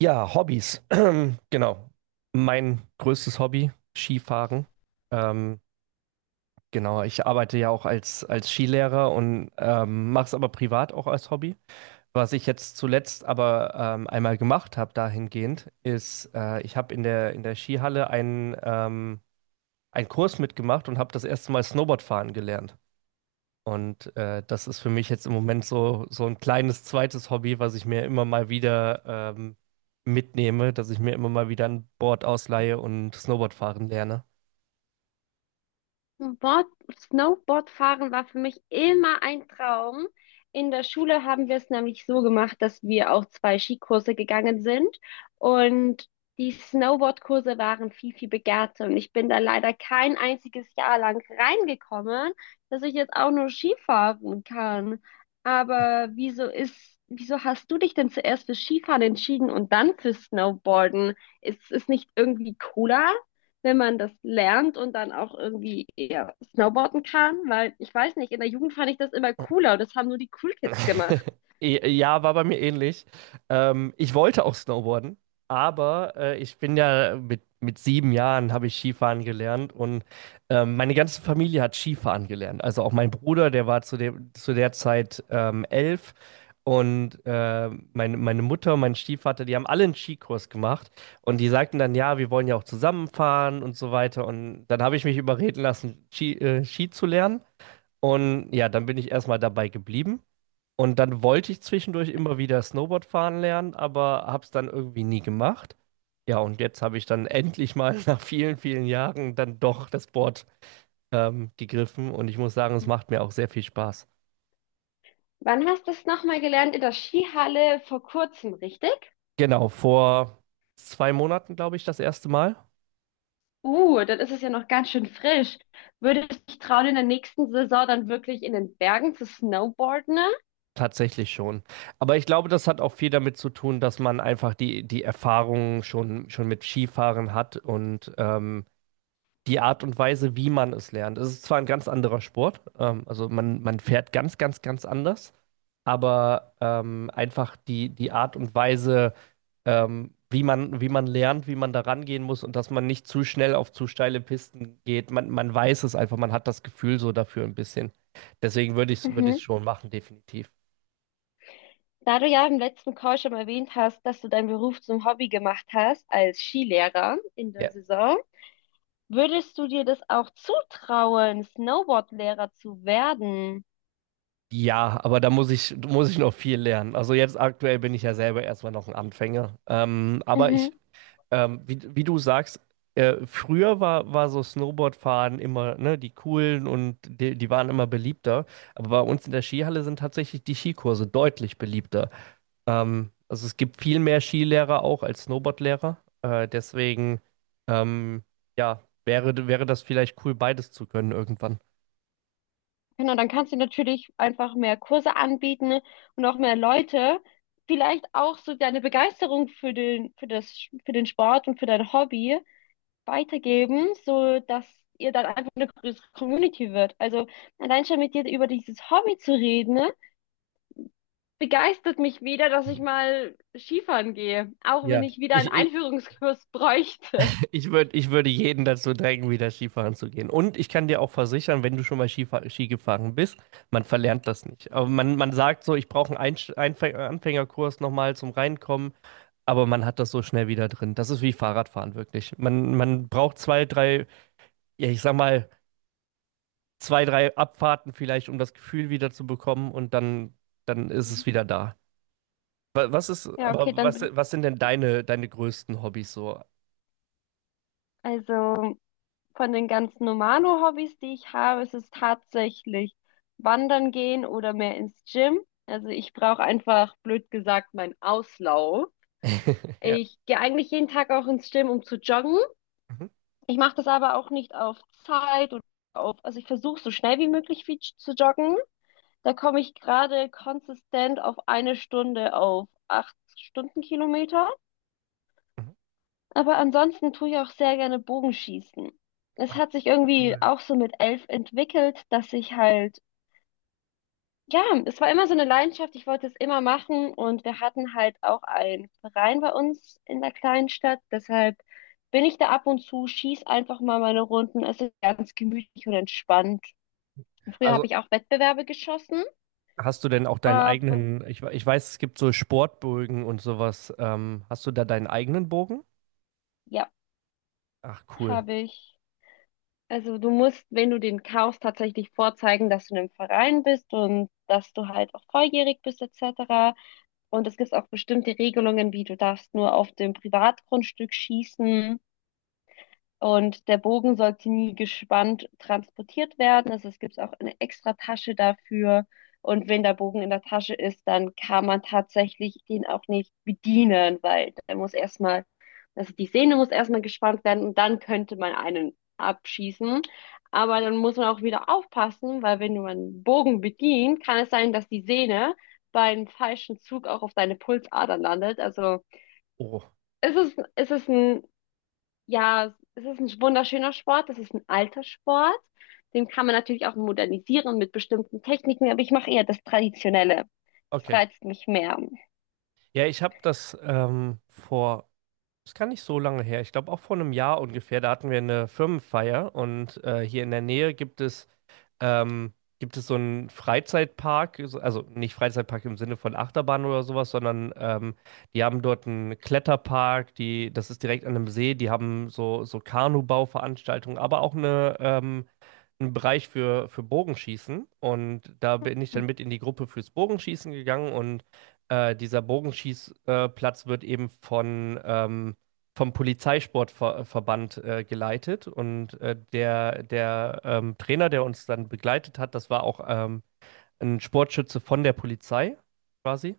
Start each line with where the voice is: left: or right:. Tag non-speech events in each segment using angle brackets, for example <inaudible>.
right: Ja, Hobbys. <clears throat> Genau. Mein größtes Hobby, Skifahren. Ähm, genau, ich arbeite ja auch als Skilehrer und mache es aber privat auch als Hobby. Was ich jetzt zuletzt aber einmal gemacht habe dahingehend, ist, ich habe in der Skihalle einen Kurs mitgemacht und habe das erste Mal Snowboardfahren gelernt. Und das ist für mich jetzt im Moment so ein kleines zweites Hobby, was ich mir immer mal wieder mitnehme, dass ich mir immer mal wieder ein Board ausleihe und Snowboard fahren lerne.
left: Board, Snowboardfahren war für mich immer ein Traum. In der Schule haben wir es nämlich so gemacht, dass wir auch zwei Skikurse gegangen sind und die Snowboardkurse waren viel, viel begehrter und ich bin da leider kein einziges Jahr lang reingekommen, dass ich jetzt auch nur Skifahren kann. Aber wieso hast du dich denn zuerst für Skifahren entschieden und dann für Snowboarden? Ist es nicht irgendwie cooler, wenn man das lernt und dann auch irgendwie eher snowboarden kann, weil ich weiß nicht, in der Jugend fand ich das immer cooler und das haben nur die Cool Kids gemacht.
right: <laughs> Ja, war bei mir ähnlich. Ich wollte auch Snowboarden, aber ich bin ja mit 7 Jahren habe ich Skifahren gelernt und meine ganze Familie hat Skifahren gelernt. Also auch mein Bruder, der war zu der Zeit 11 und meine Mutter und mein Stiefvater, die haben alle einen Skikurs gemacht und die sagten dann, ja, wir wollen ja auch zusammenfahren und so weiter. Und dann habe ich mich überreden lassen, Ski zu lernen und ja, dann bin ich erstmal dabei geblieben. Und dann wollte ich zwischendurch immer wieder Snowboard fahren lernen, aber habe es dann irgendwie nie gemacht. Ja, und jetzt habe ich dann endlich mal <laughs> nach vielen, vielen Jahren dann doch das Board gegriffen und ich muss sagen, es macht mir auch sehr viel Spaß.
left: Wann hast du es nochmal gelernt? In der Skihalle vor kurzem, richtig?
right: Genau, vor 2 Monaten, glaube ich, das erste Mal.
left: Dann ist es ja noch ganz schön frisch. Würdest du dich trauen, in der nächsten Saison dann wirklich in den Bergen zu snowboarden?
right: Tatsächlich schon. Aber ich glaube, das hat auch viel damit zu tun, dass man einfach die Erfahrung schon mit Skifahren hat und die Art und Weise, wie man es lernt. Es ist zwar ein ganz anderer Sport, also man fährt ganz, ganz, ganz anders, aber einfach die Art und Weise, wie man lernt, wie man da rangehen muss und dass man nicht zu schnell auf zu steile Pisten geht. Man weiß es einfach, man hat das Gefühl so dafür ein bisschen. Deswegen würde
left: Mhm.
right: ich schon machen, definitiv.
left: Da du ja im letzten Call schon erwähnt hast, dass du deinen Beruf zum Hobby gemacht hast als Skilehrer in der
right: Ja.
left: Saison, würdest du dir das auch zutrauen, Snowboardlehrer zu werden?
right: Ja, aber da muss ich noch viel lernen. Also jetzt aktuell bin ich ja selber erstmal noch ein Anfänger. Ähm, aber ich
left: Mhm.
right: Ähm, wie, wie du sagst, früher war so Snowboardfahren immer, ne, die coolen und die waren immer beliebter. Aber bei uns in der Skihalle sind tatsächlich die Skikurse deutlich beliebter. Also es gibt viel mehr Skilehrer auch als Snowboardlehrer. Deswegen, ähm, ja, wäre das vielleicht cool, beides zu können irgendwann.
left: Genau, dann kannst du natürlich einfach mehr Kurse anbieten und auch mehr Leute. Vielleicht auch so deine Begeisterung für den Sport und für dein Hobby weitergeben, so dass ihr dann einfach eine größere Community wird. Also allein schon mit dir über dieses Hobby zu reden, ne, begeistert mich wieder, dass ich mal Skifahren gehe, auch wenn
right: Ja,
left: ich wieder einen
right: ich, ich,
left: Einführungskurs <laughs> bräuchte.
right: ich würde jeden dazu drängen, wieder Skifahren zu gehen. Und ich kann dir auch versichern, wenn du schon mal Ski gefahren bist, man verlernt das nicht. Aber man sagt so, ich brauche einen Anfängerkurs nochmal zum Reinkommen, aber man hat das so schnell wieder drin. Das ist wie Fahrradfahren wirklich. Man braucht ja, ich sag mal, zwei, drei Abfahrten vielleicht, um das Gefühl wieder zu bekommen und dann ist
left: Mhm.
right: es wieder da. Wa- Was ist,
left: Ja, okay,
right: aber was,
left: dann
right: was sind denn deine größten Hobbys so?
left: Also von den ganzen Normalo-Hobbys, die ich habe, ist es tatsächlich wandern gehen oder mehr ins Gym. Also ich brauche einfach, blöd gesagt, meinen Auslauf.
right: <laughs> Ja.
left: Ich gehe eigentlich jeden Tag auch ins Gym, um zu joggen.
right: Mhm.
left: Ich mache das aber auch nicht auf Zeit oder auf, also ich versuche so schnell wie möglich viel zu joggen. Da komme ich gerade konsistent auf eine Stunde auf 8 Stundenkilometer.
right: Mhm.
left: Aber ansonsten tue ich auch sehr gerne Bogenschießen. Es
right: Ach,
left: hat sich irgendwie
right: cool.
left: auch so mit 11 entwickelt, dass ich halt, ja, es war immer so eine Leidenschaft, ich wollte es immer machen und wir hatten halt auch einen Verein bei uns in der kleinen Stadt, deshalb bin ich da ab und zu, schieß einfach mal meine Runden, es ist ganz gemütlich und entspannt. Früher habe
right: Also,
left: ich auch Wettbewerbe geschossen,
right: hast du denn auch deinen
left: aber
right: eigenen, ich weiß, es gibt so Sportbögen und sowas. Hast du da deinen eigenen Bogen?
left: ja,
right: Ach, cool.
left: habe ich. Also du musst, wenn du den kaufst, tatsächlich vorzeigen, dass du in einem Verein bist und dass du halt auch volljährig bist etc. Und es gibt auch bestimmte Regelungen, wie du darfst nur auf dem Privatgrundstück schießen und der Bogen sollte nie gespannt transportiert werden. Also es gibt auch eine extra Tasche dafür. Und wenn der Bogen in der Tasche ist, dann kann man tatsächlich den auch nicht bedienen, weil der muss erstmal, also die Sehne muss erstmal gespannt werden und dann könnte man einen abschießen. Aber dann muss man auch wieder aufpassen, weil wenn man einen Bogen bedient, kann es sein, dass die Sehne beim falschen Zug auch auf deine Pulsadern landet. Also
right: Oh,
left: es ist, es ist ein ja, es ist ein wunderschöner Sport, es ist ein alter Sport. Den kann man natürlich auch modernisieren mit bestimmten Techniken, aber ich mache eher das Traditionelle. Das
right: okay.
left: reizt mich mehr.
right: Ja, ich habe das das kann nicht so lange her, ich glaube auch vor einem Jahr ungefähr, da hatten wir eine Firmenfeier und hier in der Nähe gibt es ähm, so einen Freizeitpark, also nicht Freizeitpark im Sinne von Achterbahn oder sowas, sondern die haben dort einen Kletterpark, das ist direkt an einem See, die haben so Kanubau-Veranstaltungen, aber auch einen Bereich für Bogenschießen und da bin ich dann mit in die Gruppe fürs Bogenschießen gegangen und dieser Bogenschießplatz Platz wird eben vom Polizeisportverband geleitet und der Trainer, der uns dann begleitet hat, das war auch ein Sportschütze von der Polizei quasi.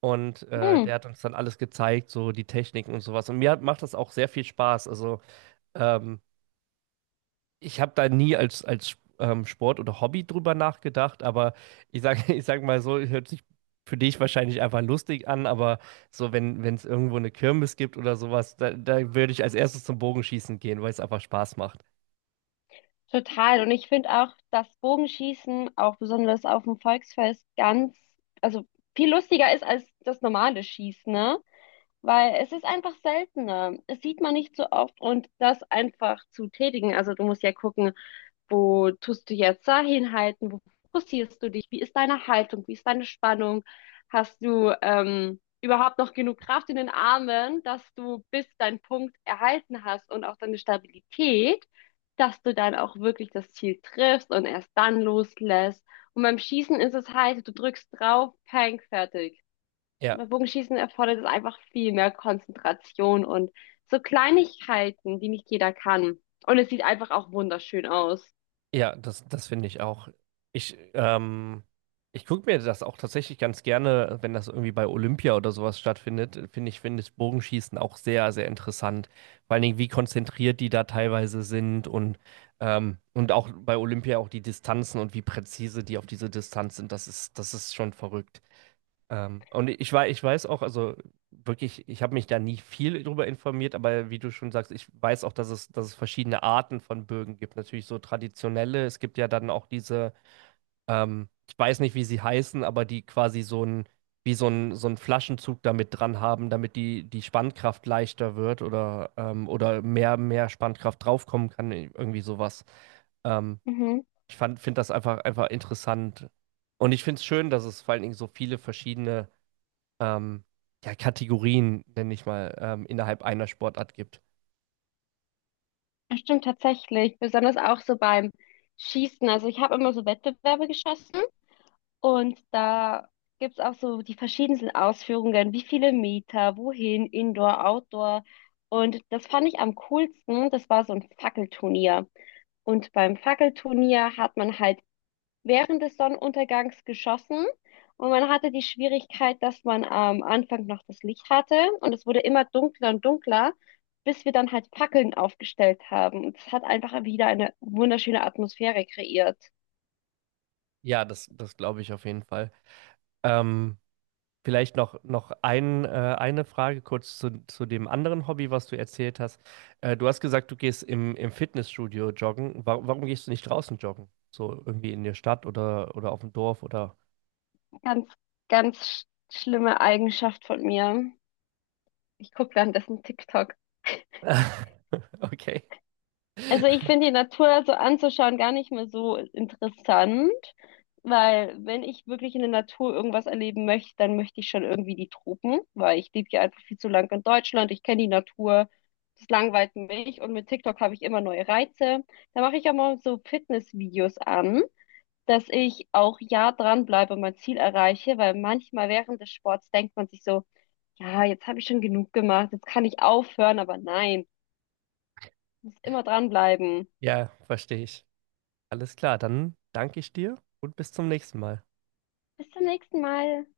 right: Und
left: Hm,
right: der hat uns dann alles gezeigt, so die Techniken und sowas. Und mir macht das auch sehr viel Spaß. Also ähm, ich habe da nie als Sport oder Hobby drüber nachgedacht, aber ich sage <laughs> ich sag mal so, hört sich für dich wahrscheinlich einfach lustig an, aber so, wenn es irgendwo eine Kirmes gibt oder sowas, da würde ich als erstes zum Bogenschießen gehen, weil es einfach Spaß macht.
left: total. Und ich finde auch das Bogenschießen, auch besonders auf dem Volksfest, ganz, also viel lustiger ist als das normale Schießen, ne? Weil es ist einfach seltener. Es sieht man nicht so oft und das einfach zu tätigen. Also du musst ja gucken, wo tust du jetzt da hinhalten? Wo fokussierst du dich? Wie ist deine Haltung? Wie ist deine Spannung? Hast du überhaupt noch genug Kraft in den Armen, dass du bis deinen Punkt erhalten hast und auch deine Stabilität, dass du dann auch wirklich das Ziel triffst und erst dann loslässt? Und beim Schießen ist es halt, du drückst drauf, peng, fertig. Und
right: Ja.
left: beim Bogenschießen erfordert es einfach viel mehr Konzentration und so Kleinigkeiten, die nicht jeder kann. Und es sieht einfach auch wunderschön aus.
right: Ja, das finde ich auch. Ich, ähm, ich gucke mir das auch tatsächlich ganz gerne, wenn das irgendwie bei Olympia oder sowas stattfindet, finde ich Bogenschießen auch sehr, sehr interessant. Vor allen Dingen, wie konzentriert die da teilweise sind und, und auch bei Olympia auch die Distanzen und wie präzise die auf diese Distanz sind, das ist schon verrückt. Und ich weiß auch, also wirklich, ich habe mich da nie viel drüber informiert, aber wie du schon sagst, ich weiß auch, dass es verschiedene Arten von Bögen gibt. Natürlich so traditionelle, es gibt ja dann auch diese, ich weiß nicht, wie sie heißen, aber die quasi so ein, wie so ein Flaschenzug damit dran haben, damit die Spannkraft leichter wird oder, oder mehr Spannkraft draufkommen kann, irgendwie sowas. Ähm,
left: Mhm.
right: Ich finde das einfach, einfach interessant. Und ich finde es schön, dass es vor allen Dingen so viele verschiedene ähm, ja, Kategorien, nenne ich mal, innerhalb einer Sportart gibt.
left: Das stimmt tatsächlich, besonders auch so beim Schießen. Also ich habe immer so Wettbewerbe geschossen und da gibt's auch so die verschiedensten Ausführungen, wie viele Meter, wohin, Indoor, Outdoor. Und das fand ich am coolsten, das war so ein Fackelturnier. Und beim Fackelturnier hat man halt während des Sonnenuntergangs geschossen und man hatte die Schwierigkeit, dass man am Anfang noch das Licht hatte und es wurde immer dunkler und dunkler, bis wir dann halt Fackeln aufgestellt haben. Und es hat einfach wieder eine wunderschöne Atmosphäre kreiert.
right: Ja, das glaube ich auf jeden Fall. Ähm, Vielleicht noch eine Frage kurz zu dem anderen Hobby, was du erzählt hast. Du hast gesagt, du gehst im Fitnessstudio joggen. Wa warum gehst du nicht draußen joggen? So irgendwie in der Stadt oder auf dem Dorf oder.
left: Ganz, ganz schlimme Eigenschaft von mir. Ich gucke währenddessen TikTok.
right: <laughs> Okay.
left: Also ich finde die Natur so anzuschauen gar nicht mehr so interessant, weil wenn ich wirklich in der Natur irgendwas erleben möchte, dann möchte ich schon irgendwie die Tropen, weil ich lebe hier einfach viel zu lang in Deutschland, ich kenne die Natur, das langweilt mich und mit TikTok habe ich immer neue Reize. Da mache ich auch mal so Fitnessvideos an, dass ich auch ja dranbleibe und mein Ziel erreiche, weil manchmal während des Sports denkt man sich so, ja, jetzt habe ich schon genug gemacht, jetzt kann ich aufhören, aber nein, ich muss immer dranbleiben.
right: Ja, verstehe ich. Alles klar, dann danke ich dir und bis zum nächsten Mal.
left: Bis zum nächsten Mal.